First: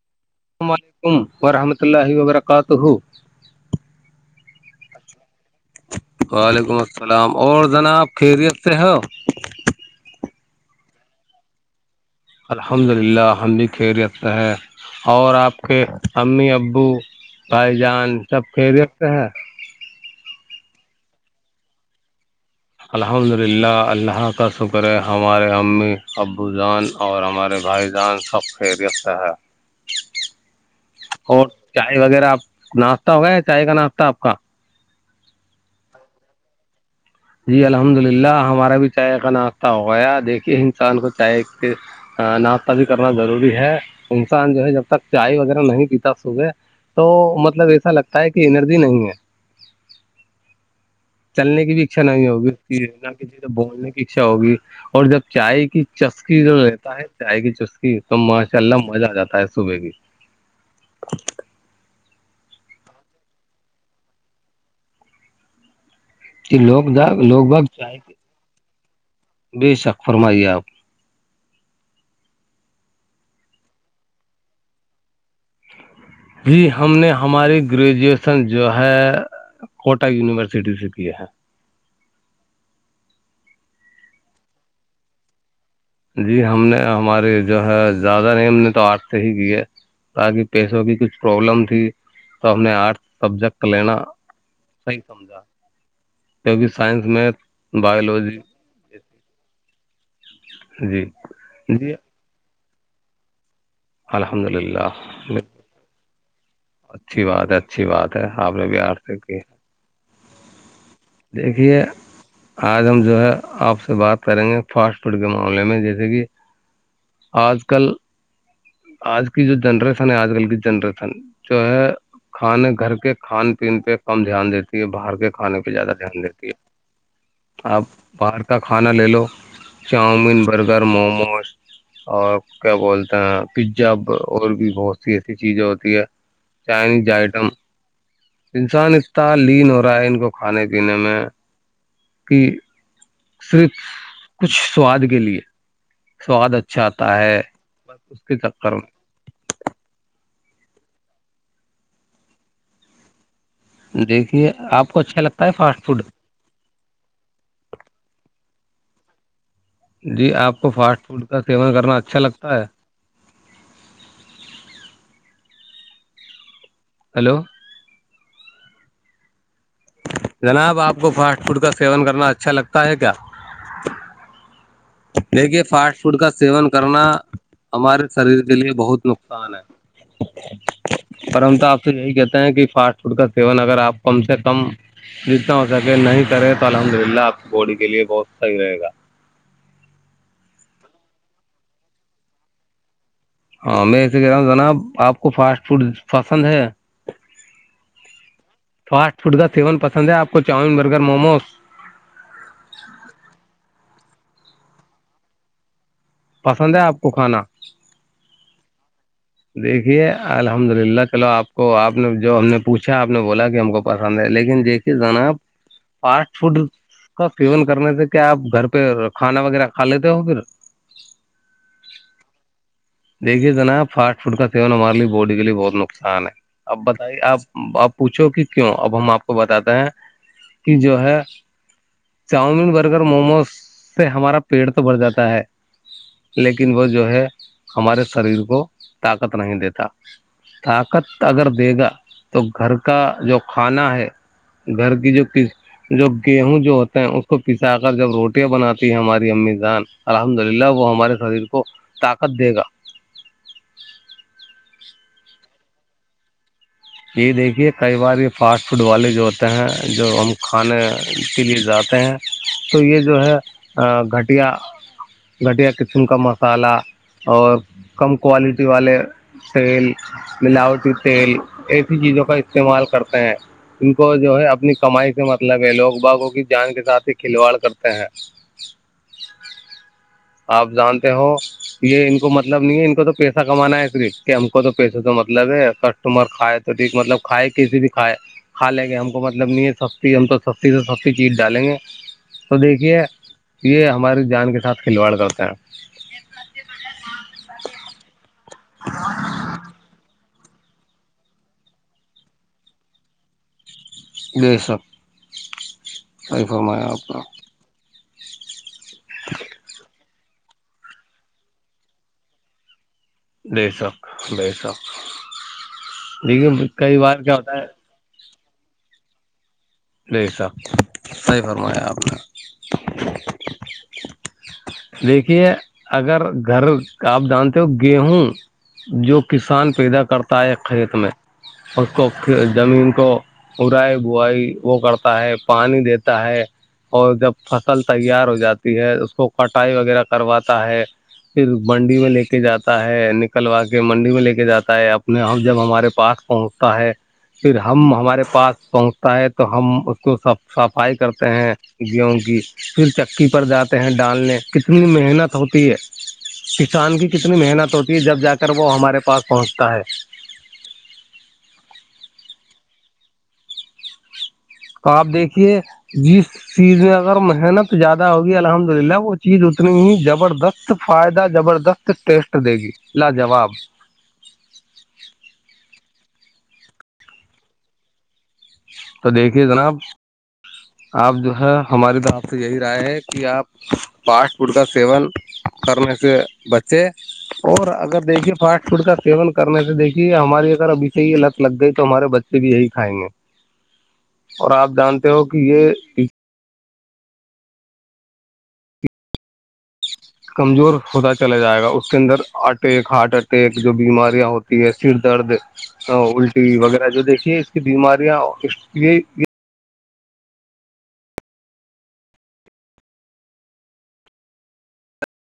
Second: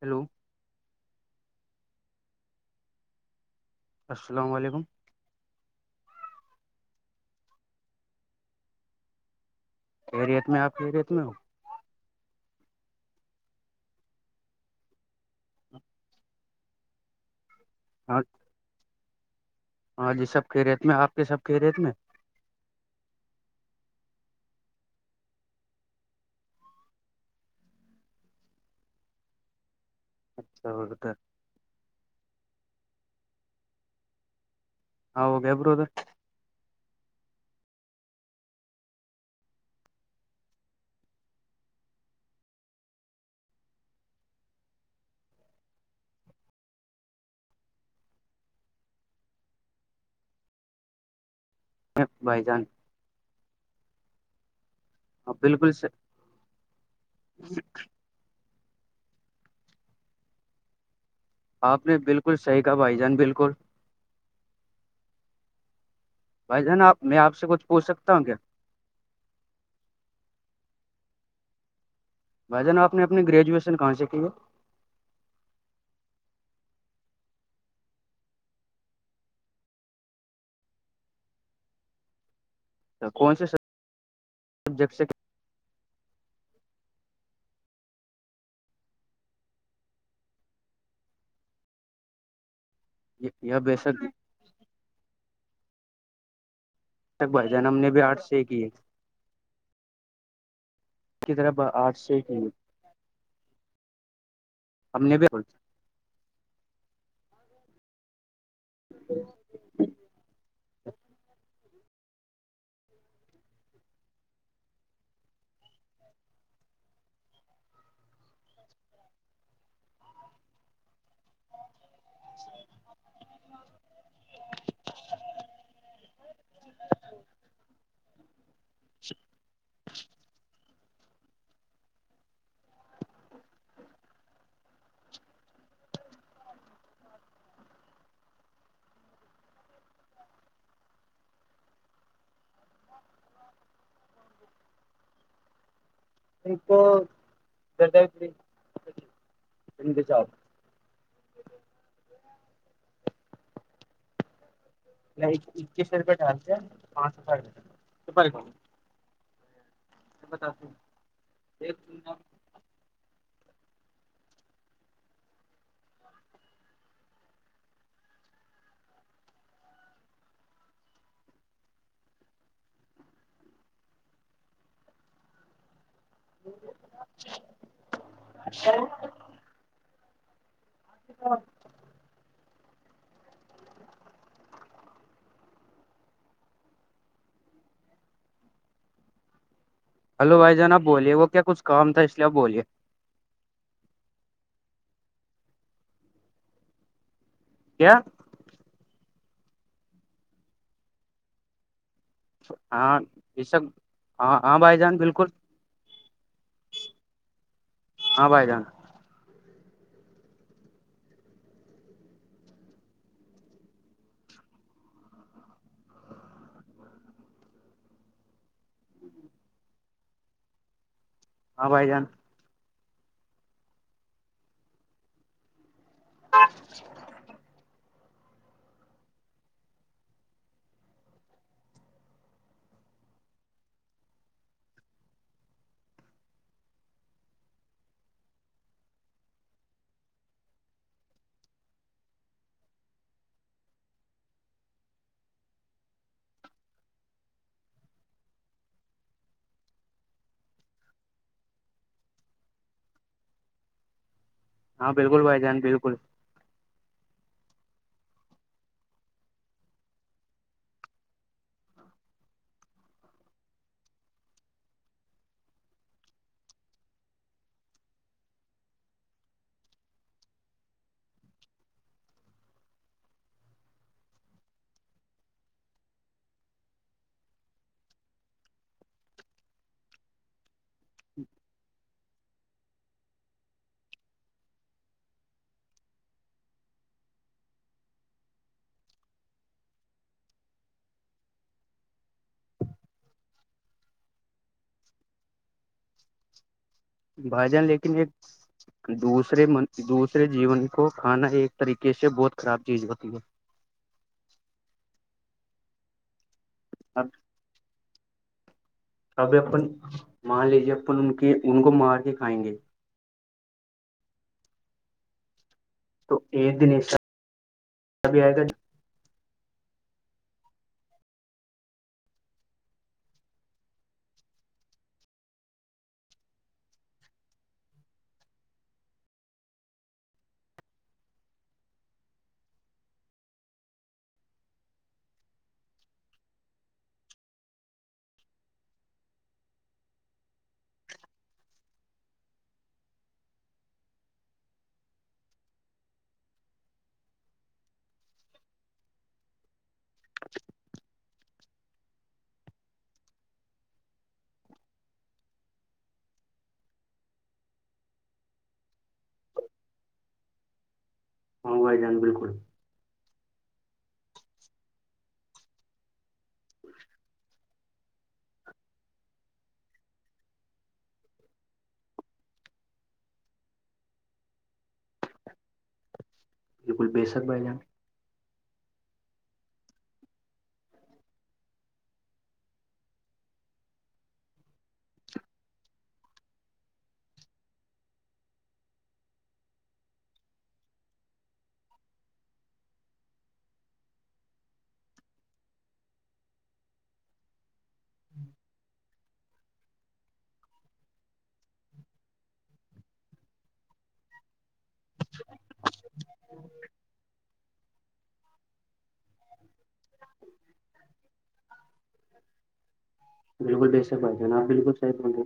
Hello السلام علیکم ورحمۃ اللہ وبرکاتہ السلام علیکم وعلیکم السلام اور جنابپ خیریت سے ہو کیا ریت میں آپ کے ریت میں ہو الحمد للہ ہم بھی خیر رکھتا ہے اور آپ کے امی ابو بھائی جان ہاں سب کھی رکھتے ہیں ہاں جی سب کی ریت میں آپ کے سب کی ریت میں الحمد للہ اللہ کا شکر ہے ہمارے امی ابو زان اور ہمارے بھائی جان سب خیریت ہے اچھا بت اور چائے وغیرہ آپ ناشتہ ہوگیا یا چائے کا ناشتہ آپ کا ہاں گ ابرد جی الحمد للہ ہمارا بھی چائے کا ناشہ ہو گیا دیکھیے انسان کو چائے کے ناشتہ بھی کرنا ضروری ہے انسان جو ہے جب تک چائے وغیرہ نہیں پیتا صبح تو مطلب ایسا لگتا ہے کہ انرجی نہیں ہے چلنے کی بھی اچھا نہیں بھائی ہوگی جان اس نہ کسی سے بولنے کی اچھا ہوگی اور جب چائے بالکل کی چسکی جو رہتا ہے چائے کی چسکی تو ماشاء اللہ مزہ آ جاتا ہے صبح کی آپ نے بالکل صحیح کہا بھائی جان بالکل بھائی جان لوگ آپ دا میں آپ لوگ سے باگ کچھ چ پوچھ سکتا ہوں کیا بے شک فرمائیے آپ بھائی جان آپ نے اپنی گریجویشن کہاں سے کی ہے جی ہم نے ہماری گریجویشن جو ہے کوٹہ یونیورسٹی سے کی ہے کون سے س سبجیکٹ سے کیا جی ہم نے ہمارے جو ہے زیادہ نی ہم نے تو آرٹ سے ہی کی ہے تاکہ پیسوں کی کچھ پروابلم تھی تو ہم نے آرٹ تب یہ جک بے لینا شک صحی سمجھا کیکہ سائنس تک میتھ بھائی جان ہم نے بھی آرٹ بایولوجی سے کی ہے جی کی طرف جی آرٹ سے ہی الحمد للہ ہم نے بھی اچھی بات ہے اچھی بات ہے آپ نے بار سے کی ہے دیکھیے آج ہم جو ہے آپ سے بات کریں گے فاسٹ فوڈ کے معاملے میں جیسے کہ آج کل آج کی جو جنریشن ہے آج کل کی جنریشن جو ہے کھانے گھر کے کھان پین پہ کم دھیان دیتی ہے باہر کے کھانے پہ زیادہ دھیان دیتی ہے آپ باہر کا کھانا لے لو چاؤمین بر گگر موموز اور کیا بولتے ہیں آپ پیزا اور بھی بہت سی ایسی چیزیں ہوتی ہے چائنیز آئٹم انسان اتنا لین ہو رہا ہے ان کو کھانے پینے میں کہ صرف کچھ سواد کے لیے ان سواد کو اچھا آتا ہے د ڈ بس اس کے چکر میں ان دی جاب دیکھیے آپ کو اچھا لگتا ہے اکی فاسٹ سو فوڈ روپئےٹ حالتے ہے پانچ روپ ر توپ کو جی آپ کو فاسٹ فوڈ کا سیون کرنا اچھا لگتا ہے ہلو جناب آپ کو فاسٹ فوڈ کا سیون کرنا اچھا لگتا ہے کیا دیکھیے فاسٹ فوڈ کا سیون کرنا ہمارے شریر کے لیے بہت نق ان ہے پرم تو آپ یہی کہتے ہیں کہ فاسٹ فوڈ کا سیون اگر آپ کم سے کم جتنا ہو سکے نہیں کرے تو الحمد للہ آپ کی بوڈی کے لیے بہت صحیح رہے گا ہلو بھائی جناب بولیے وہ کیا کچھ کام تھا اس لیے آپ بولیے ہاں میں ایے کہہ رہا ہوں جناب آپ کو فاسٹ فوڈ پسند ہے کیا فاسٹ فوڈ کا سیون پسند ہے آپ کو چاؤن برگر موموس ہاں یہ سب ہاں ہاں بھائی جان بالکل پسند ہے آپ کو کھانا ہاں بھائی جان دیکھیے الحمد للہ چلو آپ کو آپ نے جو ہم نے پوچھا آپ نے بولا کہ ہم کو پسند ہے لیکن دیکھی جناب فاسٹ فوڈ کا سیون کرنے سے کیا آپ گھر پہ کھانا وغیرہ کا لیتے ہو پھر ہاں بھائی جان دیکھیے جناب فاسٹ فوڈ کا سیون ہمارے لیے باڈی کے لیے بہت نقصان ہے اب بتائیے آپ اپ پوچھو کہ کیوں اب ہم آپ کو بتاتے ہیں کہ جو ہے چاؤمین برگر موموز سے ہمارا پیٹ تو بڑھ جاتا ہے لیکن وہ جو ہے ہمارے شریر کو طاقت نہیں دیتا طاقت اگر دے گا تو گھر کا جو کھانا ہے گھر کی جو جو گیہوں جو ہوتا ہیں اس کو پسا کر جب روٹیاں بناتی ہے ہماری امی جان الحمد للہ وہ ہمارے خریر کو ک دے گا ہاں بالکل بائی جان بالکل یہ دیکھیے کئی بار یہ فاسٹ فوڈ والے جو ہوتے ہیں جو ہم کھانے کے لیے جاتے ہیں تو یہ جو ہے گھٹیا گٹیا کچن کا مسالہ اور کم کوالٹی والے تیل ملاوٹی تیل ایسی چیزوں کا استعمال کرتے ہیں ان کو جو ہے اپنی کمائی سے مطلب ہے لوگ باغوں کی جان کے ساتھ ہی کھلواڑ کرتے ہیں آپ جانتے ہو یہ ان کو مطلب نہیں ہے ان کو تو پیسہ کمانا ہے صرف کہ ہم کو تو پیسے تو مطلب ہے تمہار کائے تو ٹھیک مطلب کھائے کسی بھی کھائے کھا لیں گے ہم کو مطلب نہیں سستی ہم تو سستی سے سستی چیز ڈالیں گے تو دیکھیے یہ ہماری جان کے ساتھ کھلواڑ کرتے ہیں بھائی جان لیکن ایک دوسرے م دوسرے جیون کو کھانا ایک طریقے سے بہت خراب چیز ہوتی ہے یہ سب صیفم ہے آپ اب کا اب اپن مان لیجے اپن ان کے ان کو مار کے کھائیں گے بے شک بے شک تو دیکھیے ایک دن ای س کئی بار کیا ہوتا ہے ابھی آئے گا بے شک صحیح فرمایا آپ نے دیکھیے اگر گھر کا آپ جانتے ہو گیہوں جو کسان پیدا کرتا ہے کھیت میں اس کو زمین کو برائی بوائی وہ کرتا ہے پانی دیتا ہے اور جب فصل تیار ہو جاتی ہے اس کو کٹائی وغیرہ کرواتا ہے پھر منڈی میں لے کے جاتا ہے نکلوا کے منڈی میں لے کے جاتا ہے اپنے ہم جب ہمارے پاس پہنچ تا‌ہے پھر ہم ہمارے پاس پہنچتا ہے تو ہم اس کو صف صفائی کرتے ہیں گوں کی پھر چکی پر جاتے ہیں ڈالنے کتنی محنت ہوتی ہے کسان کی کتنی محنت ہوتی ہے جب جا کر وہ ہمارے پاس پہنچتا ہے ہاں بھائی جان بالکل تو آپ دیکھیے جس چیز میں اگر محنت زیادہ ہوگی الحمد للہ وہ چیز اتنی ہی زبردست فائدہ زبردست تو ٹیسٹ دے گی لاجواب بالکل بےسک بھا جان تو دیکھیے جناب آپ جو ہے ہماری طرف سے یہی رائے ہے کہ آپ فاسٹ فوڈ کا سیون کرنے سے بچے اور اگر دیکھیے فاسٹ فوڈ کا سیون کرنے سے دیکھیے ہماری اگر ابھی سے یہ لت لگ گئی تو ہمارے بچے سے بھی یہی کھائیں گے اور آپ جانتے ہو کہ یہ کمزور ہوتا چلا جائے گا اس کے اندر اٹیک ہارٹ اٹیک جو بیماریاں ہوتی سر درد الٹی وغیرہ جو دیکھیے اس کی بیماریاں یہ بالکل جےسا بھائیان آپ بالکل صح بولے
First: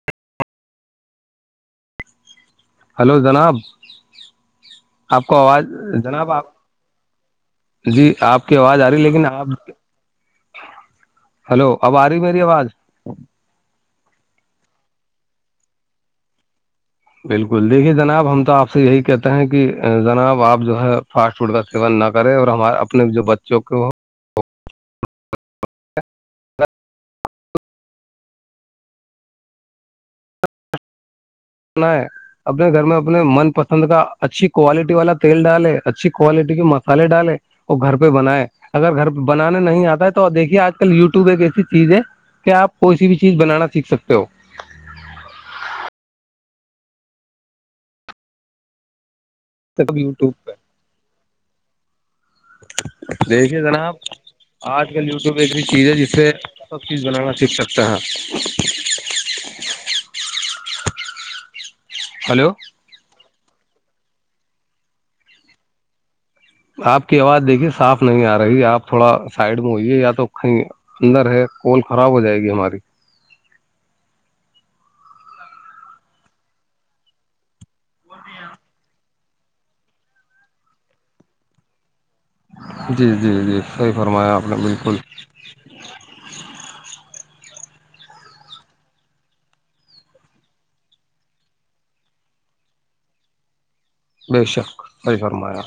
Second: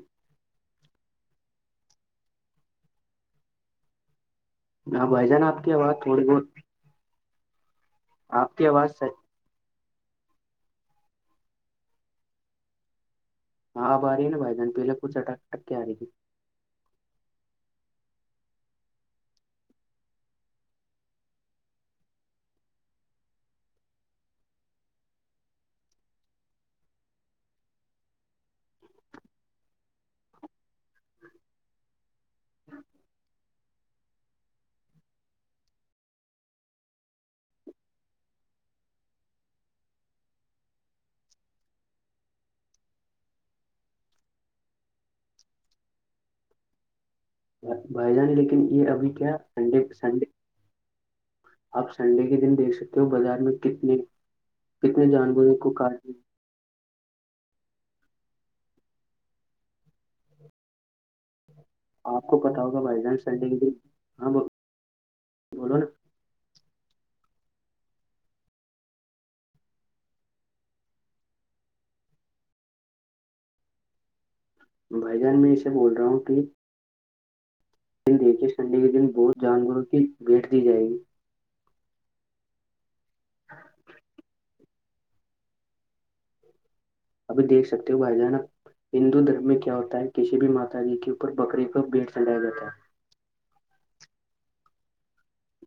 ہلو جناب ہیں۔ ہاں آپ بھائی کو جان آواز کی تھوڑی جناب بہت آپ جی آپ کی آواز آ رہی ہے لیکن آپ ہلو اب آ رہی میری آواز ہاں ا آ رہی ن بھائی جان پہلے پچھ اٹک اٹک آ رہ تھی بالکل دیکھیے جناب ہم تو آپ سے یہی کہتے ہیں کہ جناب آپ جو ہے فاسٹ فوٹ کا سیون نہ کرے اور ہمارے اپنے جو بچوں کو وہ [unintelligible] اپنے گھر میں اپنے من پسند کا اچھی کوالٹی والا تیل ڈالے اچھی کوالٹی کے مسالے ڈالے وہ گھر پہ بنائے اگر گھر پہ بنانے نہیں آتا ہے تو دیکھیے آج کل یوٹیوب ایک ایسی چیز ہے کیا آپ کوئی سی بھی چیز بنانا سیکھ سکتے ہو بھائی جان لیکن یہ ابھی کیا سنڈے سنڈے یوٹیوب پہ اپ سنڈے کے دیکھ سکتے ہو بازار میں دیکھیے جناب کتنے آج کل کتنے یوٹیوب ایک جانوروں ایسی کو چیز ہے کاٹ جس سے سب چیز بنانا سیکھ سکتا ہے آپ کو ہلو پتا ہوگا بائی جانس سڈگ ہاں ب آپ کی آواز دیکھیے صاف نہیں آ رہی آپ تھوڑا سائڈ میں ہوئیے یا تو کیں اندر ہے کول خراب ہو جائے گی ہماری بھائی جان میں اسے بول رہا ہوں کہ د دیکھیے سنڈے کے دن بہت جانوروں کی بھیٹ دی جائے گی جی جی جی صحیح فرمایا آپ نے بالکل ابھی دیکھ سکتے ہو بھائی جانک ہندو دھرم میں کیا ہوتا ہے کسی بھی ماتا جی کے اوپر بکرے کا بھیٹ چھایا جاتا ہے بے شک پی فرمایا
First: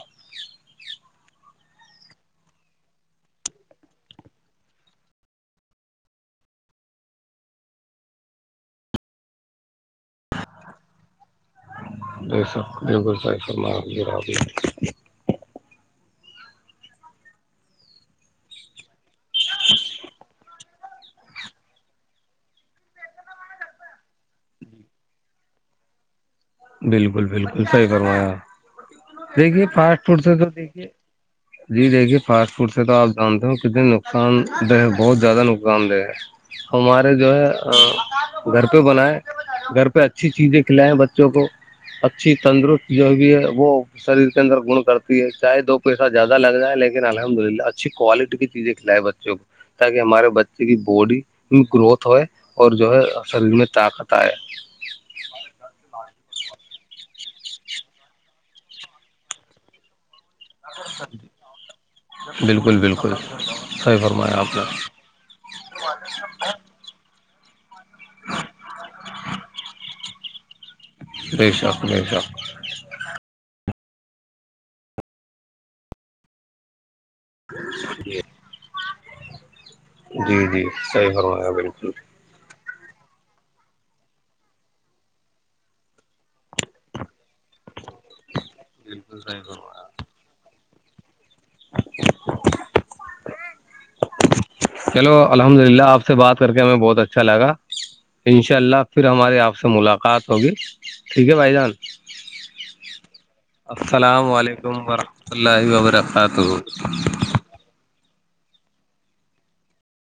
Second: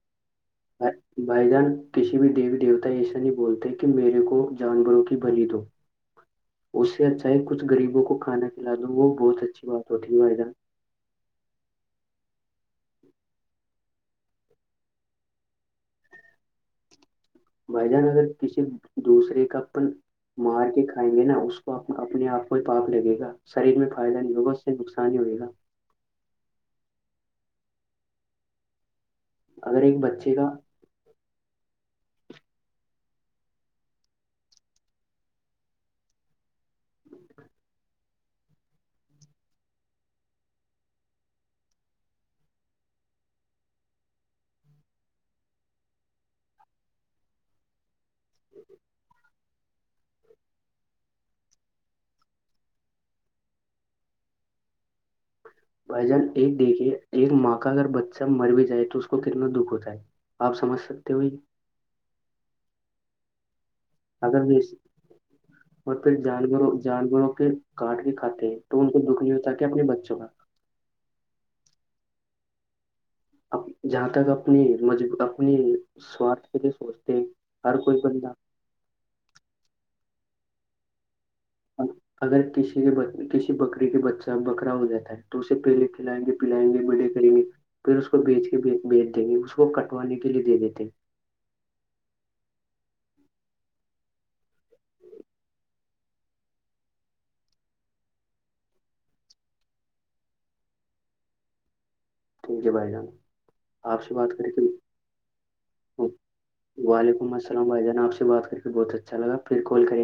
بھائی جان کسی بھی دیوی دیوتا ایسا نہیں بولتے کہ میرے کو جانوروں کی بلی دو [inaudible] اس سے اچھا ہے کچھ غریبوں کو کانا کھلا دوں وہ بہت اچھی بات ہوتی ہے مدہ یہ سب جو بول رہے ہیں وہ راضی ہے بھائی جان اگر کسی دوسرے کا اپن مار کے کائیں گے نا اس کو اپنے آپ کو پاپ لگے گا شریر میں فائدہ نہیں ہوگا اس سے نقصان ہی ہوئے گا بالکل بالکل صحی پروایا دیکھیے اگر ایک فاسٹ فوڈ سے بچے تو کا دیکھیے جی دیکھیے فاسٹ فوڈ سے تو آپ جانتے ہو کتنے نقصان دہ ہے بہت زیادہ نقصان دہ ہے ہمارے جو ہے گھر پہ بنائے گھر پہ اچھی چیزیں کھلائیں بچ بچوں کو اچھی تندرست جو بھی ہے وہ شریر کے اندر گن کرتی ہے چاہے دو پیسہ زیادہ لگ جائے لیکن الحمد للہ اچھی کوالٹی کی کھلائے بچوں کو تاکہ ہمارے بچے کی باڈی گروتھ ہو اور جو ہے شریر میں طاقت آئے بھائی جان ایک دیکھے ایک ماں کا اگر بچہ مر بھی جائے تو اس کو کتنا دکھ ہوتا ہے آپ سمجھ سکتے ہوائی بالکل بالکل صحیح فرمایا اگر آپ بھی نے [unintelligible] اور پھر جانوروں جانوروں کے کاٹ کے کھاتے ہیں تو ان کو دکھ نہیں ہوتا کہ اپنے بچوں کا بے شک بے شک جہاں تک اپنی مج اپنی سوارھ کے لیے سوچتے ہیں ہر کوئی بندہ جی جی صحیح ہووایا بالکل اگر کسی کے کسی بکری کے بچہ بکرا ہو جاتا ہے تو اسے پہلے کھلائیں گے پلائیں گے ملے کریں گے پھر اس کو بیچ کے بیچ بالکل دیں گے صحیح اس کو فرمایا کٹوانے کے لیے دے دیتے ہیں چلو الحمد للہ آپ سے بات کر کے ہمیں بہت اچھا لگا ان شاء اللہ پھر ہماری آپ سے ملاقات ہوگی ٹھیک ہے بھائی جان ٹھیک ہے بھائی جان آپ سے السلام بات کر کے علیکم وورحمۃ اللہ وبرکاتہ ولمسلام بائی جان آ سے بات کر کے بہت اچھاگا پھر کال کریں گے